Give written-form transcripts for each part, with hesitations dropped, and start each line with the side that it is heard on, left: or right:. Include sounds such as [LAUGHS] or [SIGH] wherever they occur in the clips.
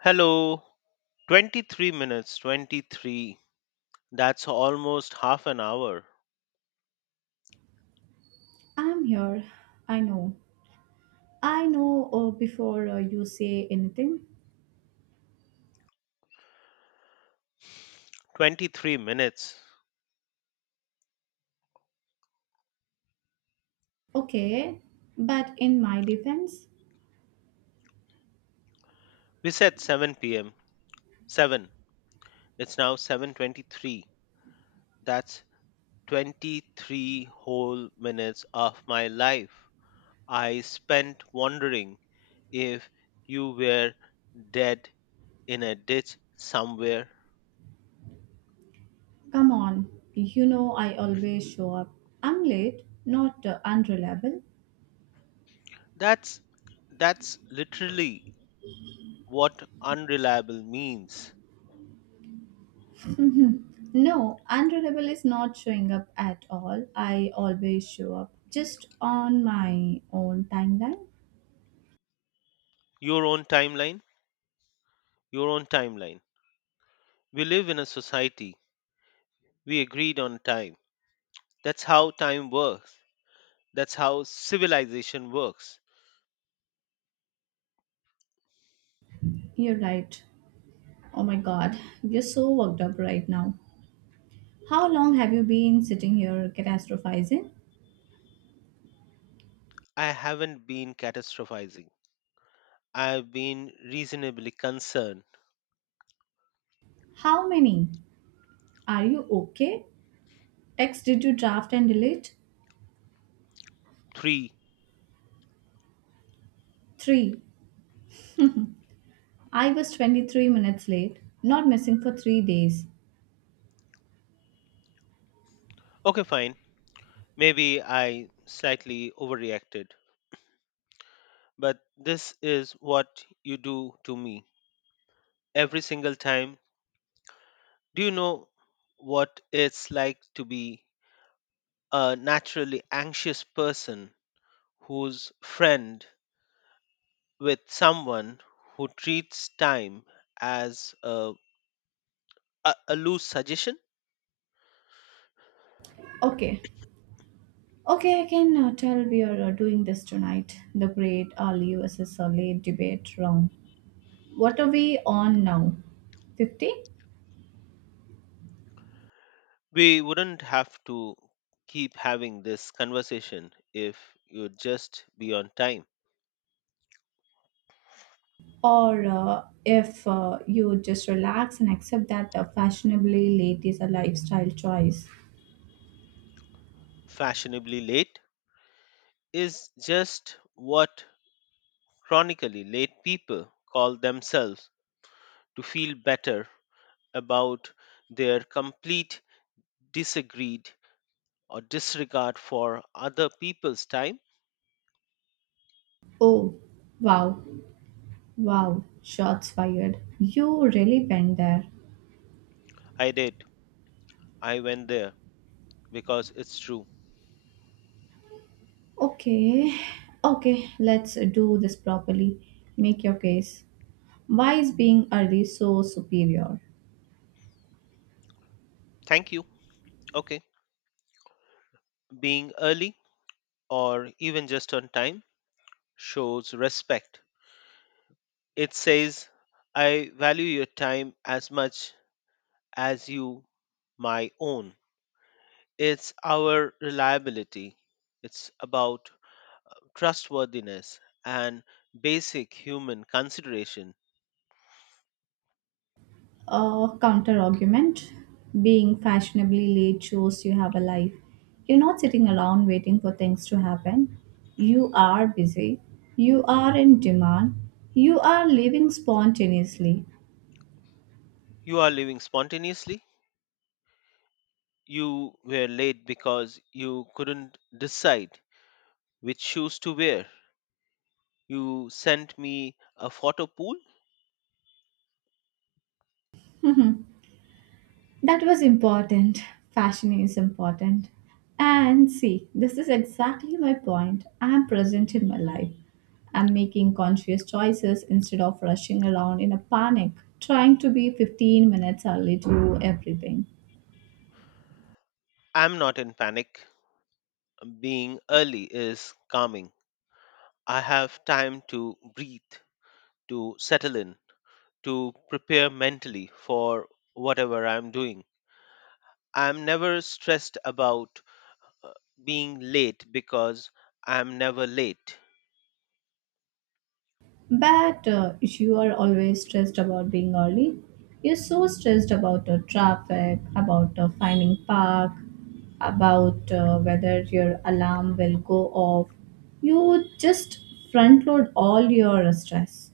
left: Hello, 23 minutes, 23. That's almost half an hour.
right: I'm here. I know. Before you say anything.
left: 23 minutes.
right: Okay, but in my defense,
left: We said 7 p.m. 7. It's now 7:23. That's 23 whole minutes of my life I spent wondering if you were dead in a ditch somewhere.
right: come on. You know I always show up. I'm late, not unreliable.
left: That's that's literally what unreliable means.
right: No, unreliable is not showing up at all. I always show up just on my own timeline.
left: Your own timeline, your own timeline. We live in a society. We agreed on time. That's how time works. That's how civilization works.
right: You're right. Oh my god, you're so worked up right now. How long have you been sitting here catastrophizing?
left: I haven't been catastrophizing. I've been reasonably concerned.
right: How many? Are you okay? Text did you draft and delete?
left: Three.
right: 3. I was 23 minutes late, not missing for 3 days.
left: Okay, fine. Maybe I slightly overreacted. But this is what you do to me every single time. Do you know what it's like to be a naturally anxious person whose friend with someone who treats time as a loose suggestion,
right: Okay. Okay, I can tell we are doing this tonight. The great early versus late debate round. What are we on now? 50?
left: we wouldn't have to keep having this conversation if you'd just be on time.
right: Or if you just relax and accept that fashionably late is a lifestyle choice.
left: Fashionably late is just what chronically late people call themselves to feel better about their complete disagreed or disregard for other people's time.
right: Oh, wow, wow, shots fired. You really went there.
left: I did. I went there because it's true.
right: Okay, okay, let's do this properly. Make your case. Why is being early so superior?
left: Thank you. Okay, being early or even just on time shows respect. It says, I value your time as much as you my own. It's our reliability, it's about trustworthiness and basic human consideration.
right: Counter argument. Being fashionably late shows you have a life. You're not sitting around waiting for things to happen. You are busy. You are in demand. You are living spontaneously.
left: You are living spontaneously. You were late because you couldn't decide which shoes to wear. You sent me a photo pool.
right: That was important. Fashion is important. And see, this is exactly my point. I am present in my life. I'm making conscious choices instead of rushing around in a panic, trying to be 15 minutes early to everything.
left: I'm not in panic. Being early is calming. I have time to breathe, to settle in, to prepare mentally for whatever I'm doing. I'm never stressed about uh, being late because I'm never late.
right: But you are always stressed about being early. You're so stressed about traffic, about finding park, about whether your alarm will go off. You just front load all your stress.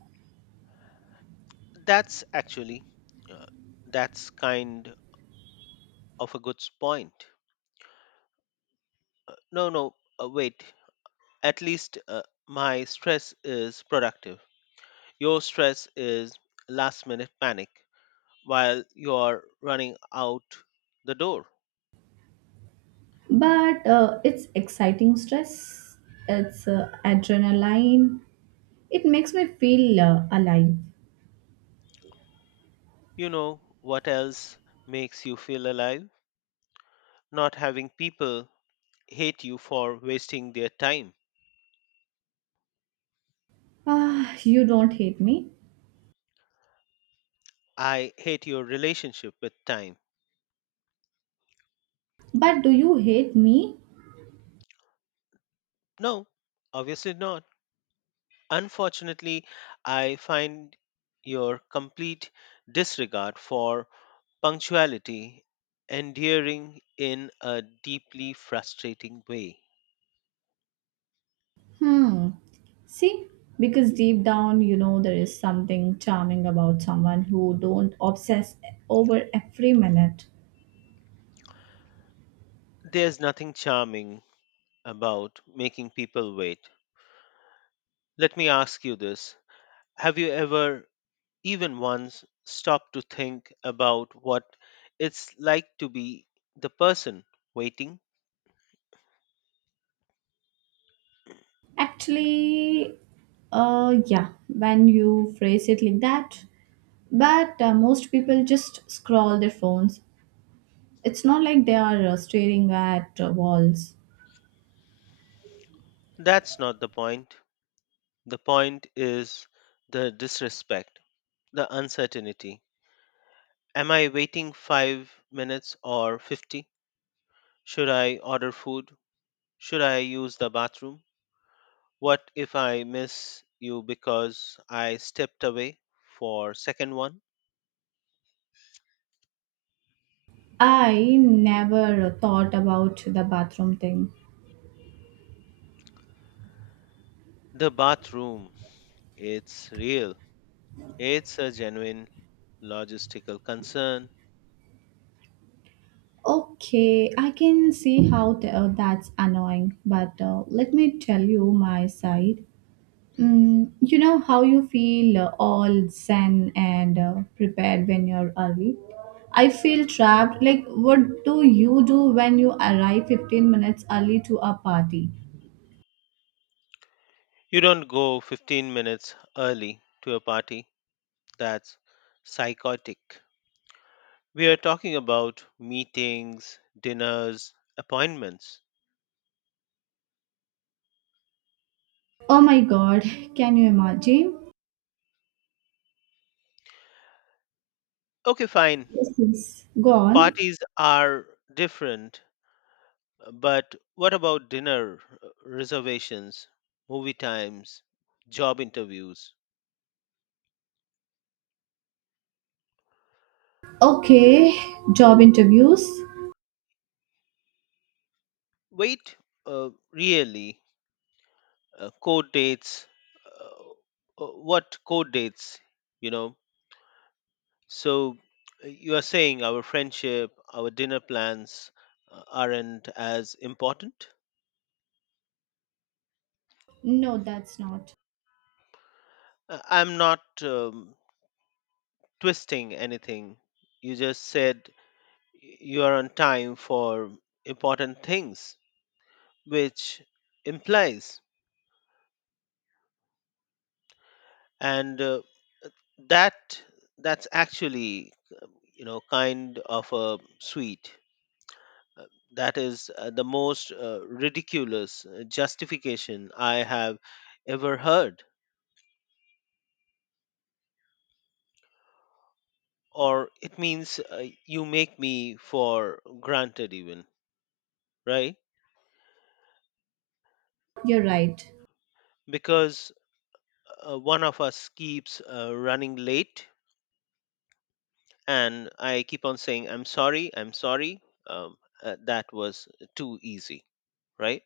left: That's actually, uh, that's kind of a good point. No, no, wait. At least my stress is productive. Your stress is last minute panic while you're running out the door.
right: But it's exciting stress, it's adrenaline. It makes me feel alive.
left: You know what else makes you feel alive? Not having people hate you for wasting their time.
right: Ah, you don't hate me.
left: I hate your relationship with time.
right: But do you hate me?
left: No, obviously not. Unfortunately, I find your complete disregard for punctuality endearing in a deeply frustrating way.
right: Hmm. See, because deep down, you know, there is something charming about someone who don't obsess over every minute.
left: There's nothing charming about making people wait. Let me ask you this. Have you ever, even once, stopped to think about what it's like to be the person waiting?
right: Actually, yeah, when you phrase it like that, but most people just scroll their phones. It's not like they are staring at walls.
left: That's not the point. The point is the disrespect, the uncertainty. Am I waiting 5 minutes or 50? Should I order food? Should I use the bathroom? What if I miss you because I stepped away for second one?
right: I never thought about the bathroom thing.
left: The bathroom, it's real. It's a genuine logistical concern.
right: Okay, I can see how that's annoying, but let me tell you my side. Mm, you know how you feel all zen and prepared when you're early? I feel trapped. Like, what do you do when you arrive 15 minutes early to a party?
left: You don't go 15 minutes early to a party. That's psychotic. We are talking about meetings, dinners, appointments.
right: Oh my god, can you imagine?
left: Okay, fine.
right: Yes, yes. Go on.
left: Parties are different, but what about dinner reservations, movie times, job interviews?
right: Okay, job interviews.
left: Wait, really? Code dates what code dates you know so you are saying our friendship our dinner plans aren't as important.
right: No, that's not.
left: I'm not twisting anything you just said. Y you are on time for important things, which implies and that that's actually kind of a sweet. Uh, That is the most ridiculous justification I have ever heard. Or it means you make me for granted, even, right?
right: You're right.
left: Because one of us keeps running late, and I keep on saying, I'm sorry, I'm sorry. Um, that was too easy, right?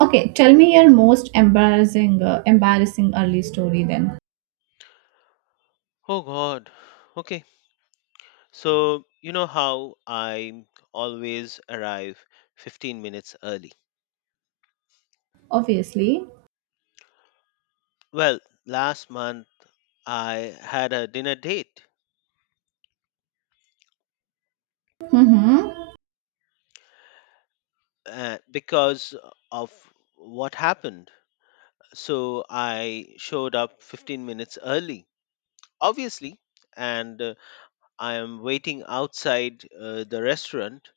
right: Okay, tell me your most embarrassing early story then.
left: Oh, God. Okay. So, you know how I always arrive 15 minutes early?
right: Obviously.
left: Well, last month I had a dinner date
right: Mm-hmm.
left: because of what happened. So I showed up 15 minutes early, obviously, and I am waiting outside the restaurant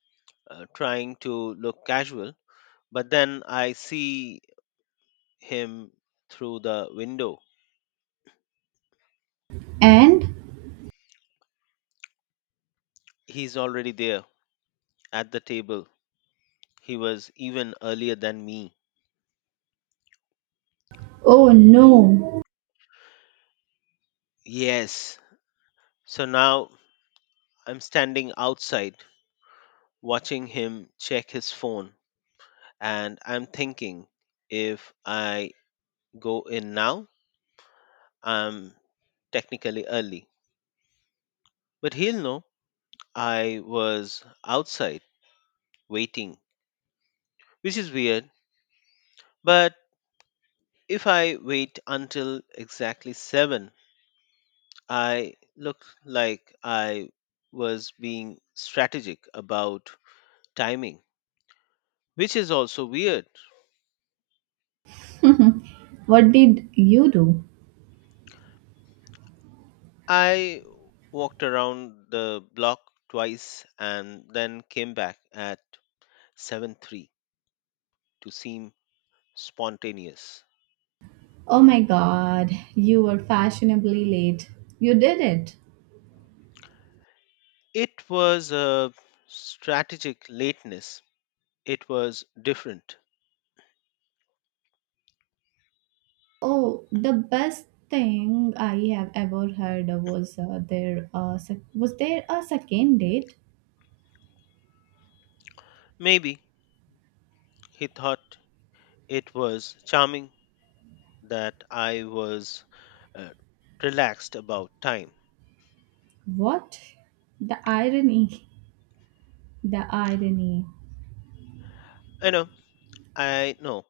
left: trying to look casual. But then I see him through the window.
right: And
left: He's already there at the table. He was even earlier than me.
right: oh no,
left: Yes. So now I'm standing outside watching him check his phone. And I'm thinking if I go in now, I'm technically early. But he'll know I was outside waiting, which is weird. But if I wait until exactly 7, I look like I was being strategic about timing, which is also weird.
right: what did you do?
left: I walked around the block twice and then came back at seven three to seem spontaneous.
right: Oh my god, you were fashionably late. You did it.
left: It was a strategic lateness. It was different.
right: Oh, the best thing I have ever heard was was there a second date?
left: Maybe he thought it was charming that I was uh, relaxed about time.
right: What? The irony. The irony.
left: I know, I know.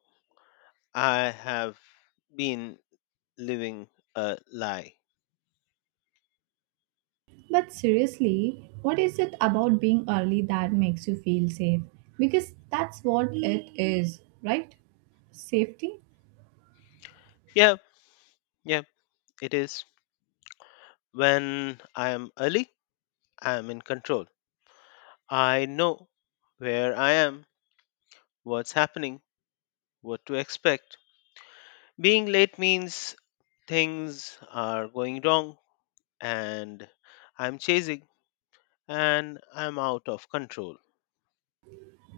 left: I have been living a lie.
right: But seriously, what is it about being early that makes you feel safe? Because that's what it is, right? Safety?
left: Yeah, yeah, it is. When I am early, I am in control. I know where I am, what's happening, what to expect. Being late means things are going wrong and I'm chasing and I'm out of control.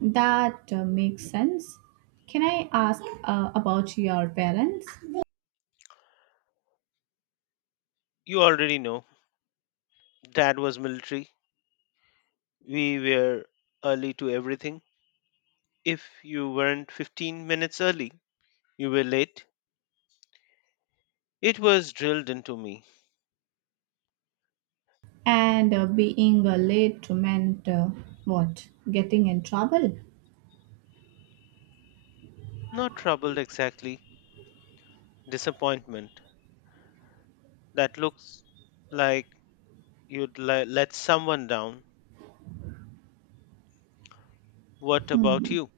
right: That makes sense. Can I ask about your parents?
left: You already know, Dad was military. We were early to everything. If you weren't 15 minutes early, you were late. It was drilled into me.
right: And being late meant what? Getting in trouble?
left: Not trouble exactly, disappointment. That looks like you'd let someone down. What about
right: Hmm.
left: you?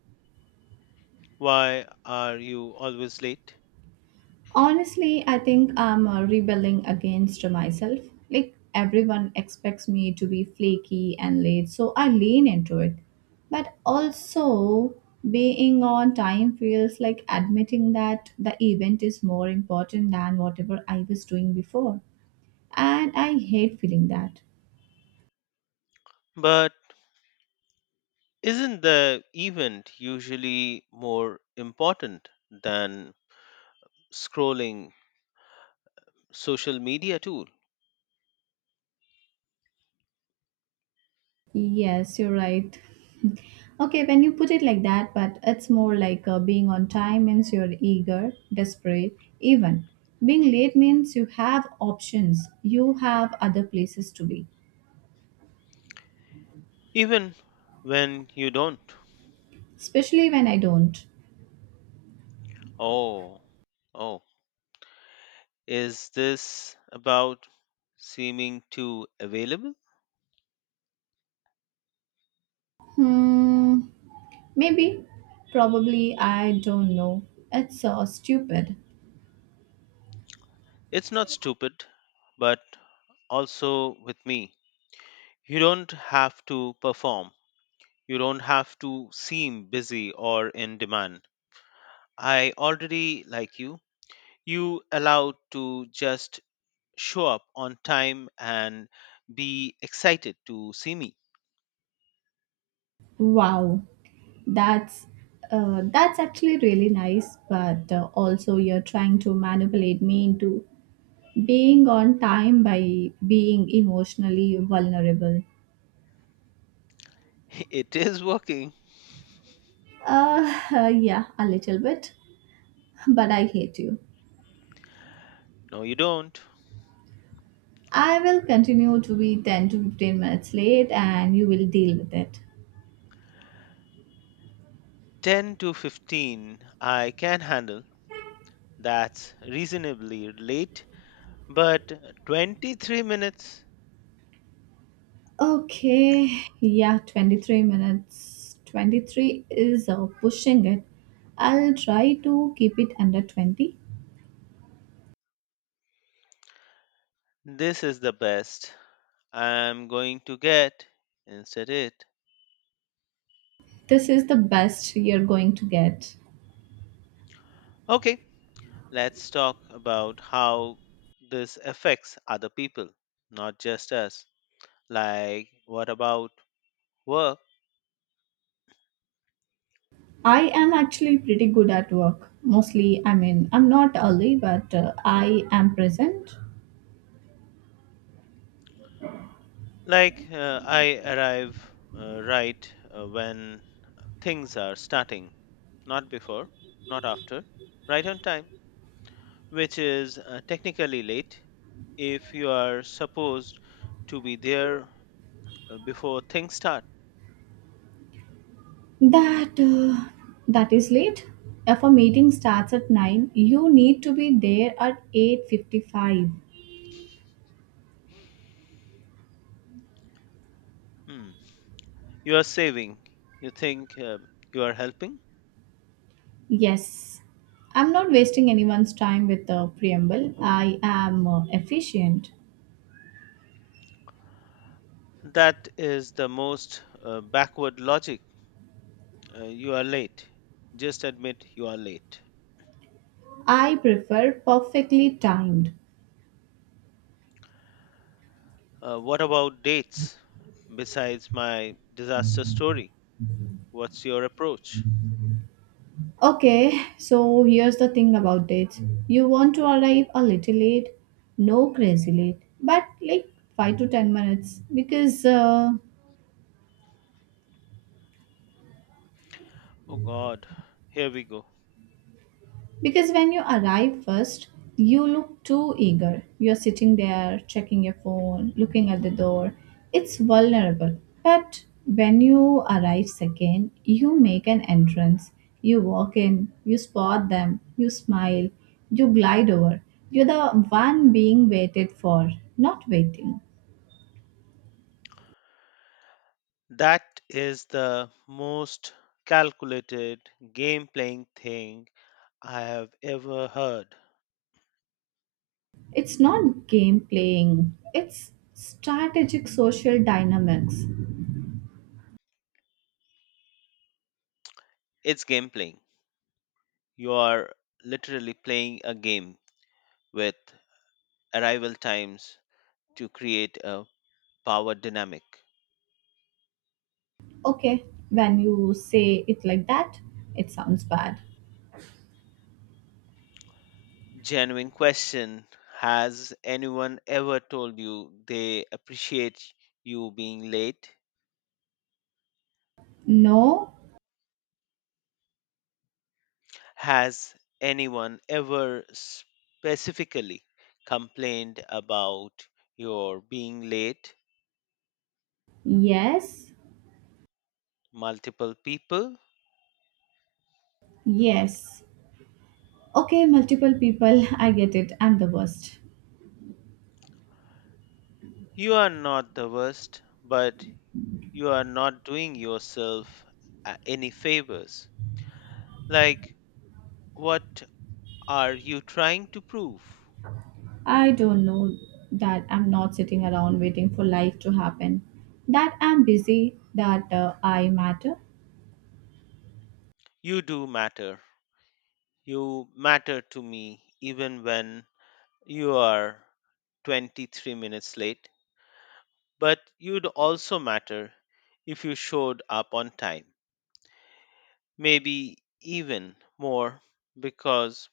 left: Why are you always late?
right: Honestly, I think I'm rebelling against myself. Like everyone expects me to be flaky and late, so I lean into it. But also, being on time feels like admitting that the event is more important than whatever I was doing before. And I hate feeling that.
left: But isn't the event usually more important than scrolling social media tool?
right: Yes, you're right. [LAUGHS] Okay, when you put it like that, but it's more like being on time means you're eager, desperate, even. Being late means you have options, you have other places to be,
left: Even when you don't.
right: especially when I don't.
left: Oh, oh. Is this about seeming too available?
right: Hmm, maybe, probably, I don't know. It's so stupid.
left: It's not stupid, but also with me. You don't have to perform. You don't have to seem busy or in demand. I already like you. You allowed to just show up on time and be excited to see me.
right: Wow, that's that's actually really nice, but also you're trying to manipulate me into being on time by being emotionally vulnerable.
left: [LAUGHS] It is working.
right: [LAUGHS] Yeah, a little bit, but I hate you.
left: No, you don't.
right: I will continue to be 10 to 15 minutes late and you will deal with it.
left: 10 to 15, I can handle. That's reasonably late. But 23 minutes,
right: Okay, yeah, 23 minutes. 23 is pushing it. I'll try to keep it under 20.
left: this is the best I'm going to get. Instead, it.
right: This is the best you're going to get.
left: Okay, let's talk about how this affects other people, not just us. Like, what about work?
right: I am actually pretty good at work. Mostly, I mean, I'm not early, but I am present.
left: Like, I arrive right when things are starting, not before, not after, right on time, which is technically late if you are supposed to be there before things start.
right: That that is late. If a meeting starts at 9, you need to be there at 8:55.
left: Hmm. You are saving, you think you are helping.
right: Yes. I'm not wasting anyone's time with the preamble. I am efficient.
left: That is the most backward logic. You are late. Just admit you are late.
right: I prefer perfectly timed.
left: What about dates? Besides my disaster story, what's your approach?
right: Okay, so here's the thing about dates. You want to arrive a little late, no crazy late, but like 5 to 10 minutes.
left: Oh God, here we go.
right: Because when you arrive first, you look too eager. You're sitting there, checking your phone, looking at the door. It's vulnerable. But when you arrive second, you make an entrance. You walk in, you spot them, you smile, you glide over. You're the one being waited for, not waiting.
left: That is the most calculated game playing thing I have ever heard.
right: It's not game playing, it's strategic social dynamics.
left: It's game playing. You are literally playing a game with arrival times to create a power dynamic.
right: Okay, when you say it like that, it sounds bad.
left: Genuine question. Has anyone ever told you they appreciate you being late?
right: No,
left: Has anyone ever specifically complained about your being late?
right: yes,
left: Multiple people?
right: yes. Okay, multiple people, [LAUGHS] I get it. I'm the worst.
left: You are not the worst, but you are not doing yourself any favors. Like, what are you trying to prove?
right: I don't know that I'm not sitting around waiting for life to happen, that I'm busy, that I matter.
left: You do matter. You matter to me even when you are 23 minutes late, but you'd also matter if you showed up on time. Maybe even more because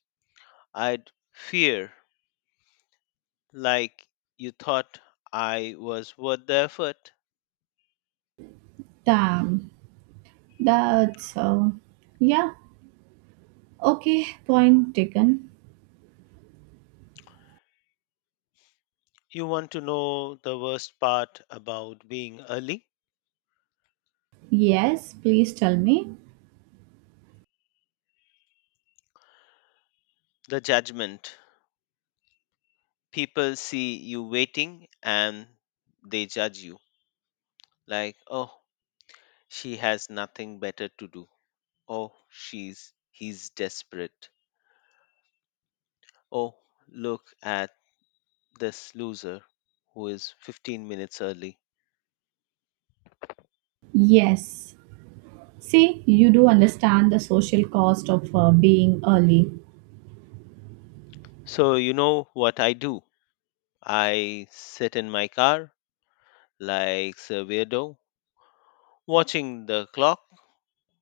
left: I'd fear like you thought I was worth the effort.
right: Damn, that's, yeah. Okay, point taken.
left: You want to know the worst part about being early?
right: Yes, please tell me.
left: The judgment. People see you waiting and they judge you. Like, oh, she has nothing better to do. Oh, she's he's desperate. Oh, look at this loser who is 15 minutes early.
right: Yes. See, you do understand the social cost of being early.
left: So, you know what I do? I sit in my car like a weirdo, watching the clock,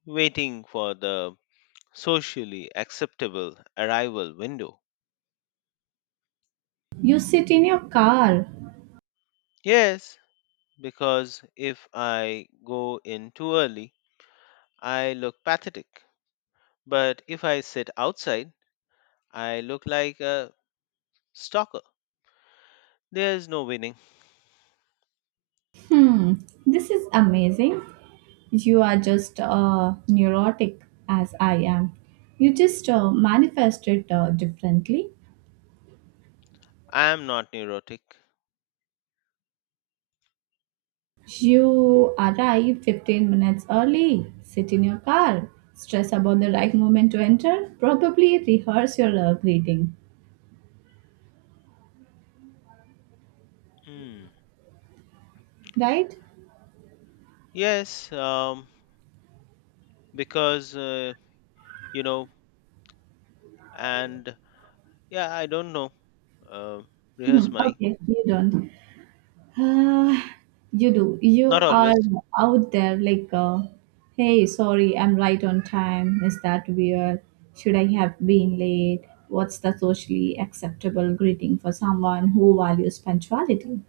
left: waiting for the socially acceptable arrival window.
right: You sit in your car.
left: Yes, because if I go in too early, I look pathetic. But if I sit outside, I look like a stalker. There's no winning.
right: Hmm, this is amazing. You are just neurotic as I am. You just manifest it differently.
left: I am not neurotic.
right: You arrive 15 minutes early, sit in your car, stress about the right moment to enter, probably rehearse your greeting,
left: Hmm.
right: right?
left: Yes, because, you know, and yeah, I don't know. Uh, Rehearse
right: [LAUGHS]
left: my.
right: okay, you don't. Uh, you do.
left: Not
right: You are
left: always.
right: out there like, hey, sorry, I'm right on time. Is that weird? Should I have been late? What's the socially acceptable greeting for someone who values punctuality?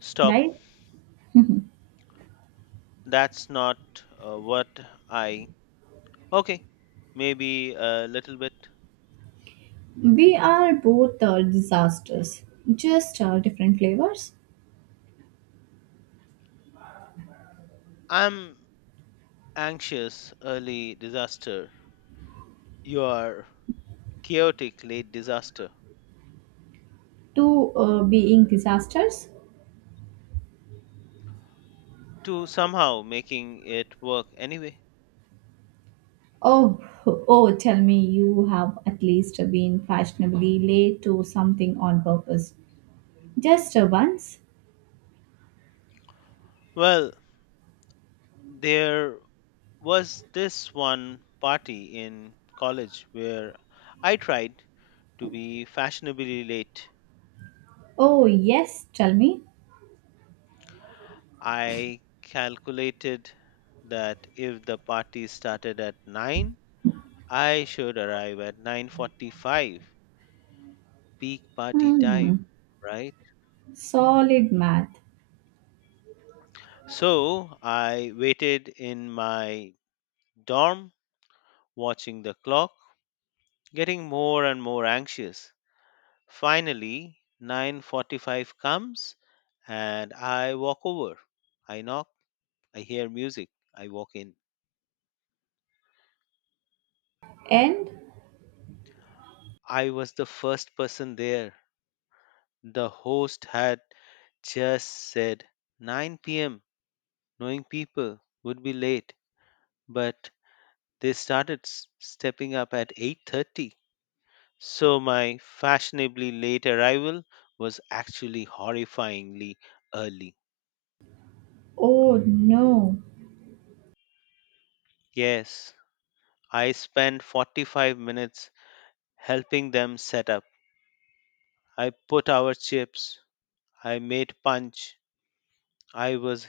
left: Stop.
right: Right?
left: That's not what I. Okay, maybe a little bit.
right: We are both disasters, just different flavors.
left: I'm anxious, early disaster. You are chaotic, late disaster.
right: Two being disasters.
left: To somehow making it work anyway.
right: Oh, oh, tell me you have at least been fashionably late to something on purpose. Just once.
left: Well, there was this one party in college where I tried to be fashionably late.
right: Oh, yes, tell me.
left: I calculated that if the party started at 9, I should arrive at 9:45, peak party time,
right: Hmm,
left: right?
right: solid math.
left: So, I waited in my dorm watching the clock, getting more and more anxious. Finally, 9:45 comes and I walk over. I knock, I hear music, I walk in.
right: And
left: I was the first person there. The host had just said 9 p.m. knowing people would be late, but they started stepping up at 8:30. So my fashionably late arrival was actually horrifyingly early.
right: oh no,
left: Yes, I spent 45 minutes helping them set up. I put our chips, I made punch. I was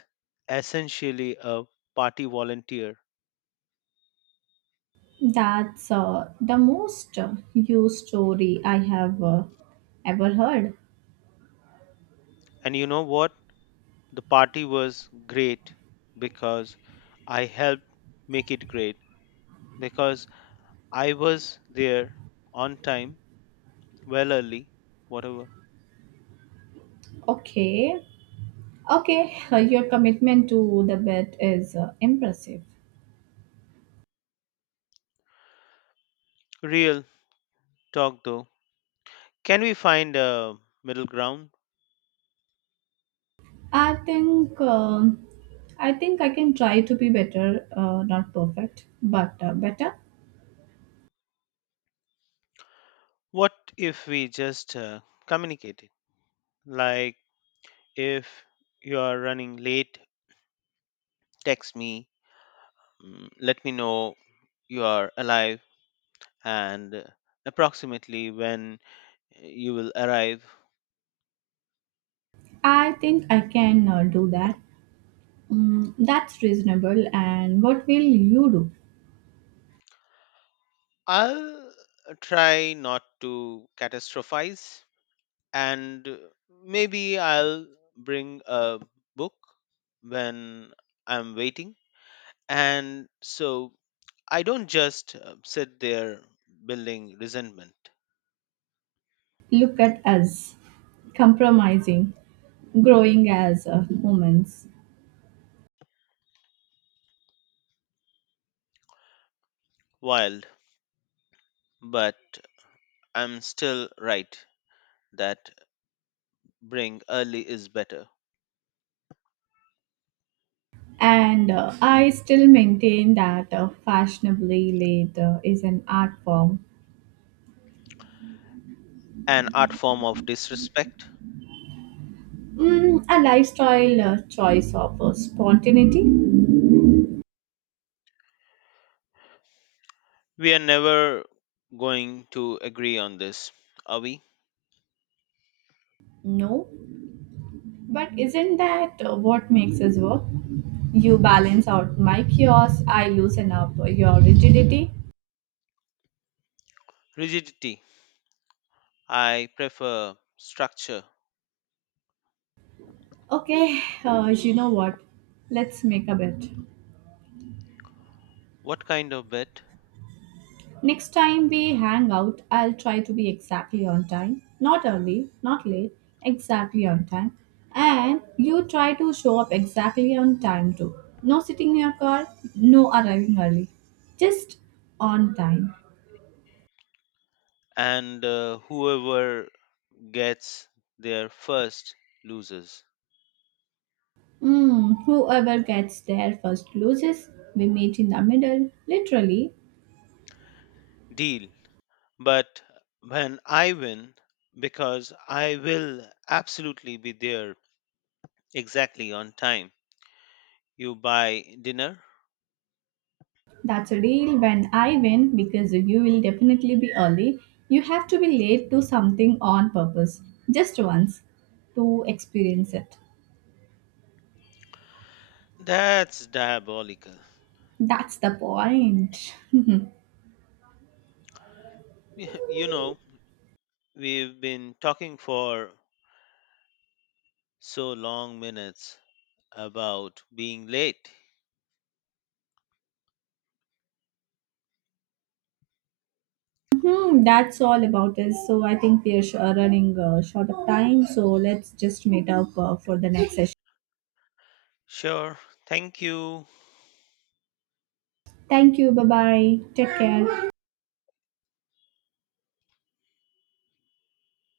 left: essentially a party volunteer.
right: that's the most used story I have ever heard.
left: And you know what? The party was great because I helped make it great because I was there on time, well early, whatever.
right: Okay, okay, [LAUGHS] your commitment to the bet is impressive.
left: Real talk though. Can we find a middle ground?
right: I think um I think I can try to be better, not perfect, but better.
left: What if we just communicate it? Like if you are running late, text me, let me know you are alive and approximately when you will arrive.
right: I think I can do that. Mm, that's reasonable. And what will you do?
left: I'll try not to catastrophize and maybe I'll bring a book when I'm waiting. And so I don't just sit there building resentment.
right: Look at us compromising, growing as humans.
left: Wild, but I'm still right that bring early is better.
right: And I still maintain that fashionably late is an art form,
left: An art form of disrespect.
right: mm, a lifestyle choice of spontaneity.
left: We are never going to agree on this, are we?
right: No, but isn't that what makes us work? You balance out my chaos, I loosen up your rigidity.
left: Rigidity. I prefer structure.
right: Okay, you know what? Let's make a bet.
left: What kind of bet?
right: Next time we hang out, I'll try to be exactly on time. Not early, not late, exactly on time. And you try to show up exactly on time too. No sitting in your car, no arriving early. Just on time.
left: And whoever gets there first loses.
right: Hmm, whoever gets there first loses. We meet in the middle, literally.
left: Deal. But when I win, because I will absolutely be there exactly on time, you buy dinner?
right: That's a deal when I win because you will definitely be early. You have to be late to something on purpose, just once, to experience it.
left: That's diabolical.
right: That's the point. [LAUGHS]
left: [LAUGHS] You know, we've been talking for so long minutes about being late.
right: Hmm, that's all about us. So I think we are running short of time. So let's just meet up for the next session.
left: Sure, thank you.
right: Thank you. Bye bye. Take care.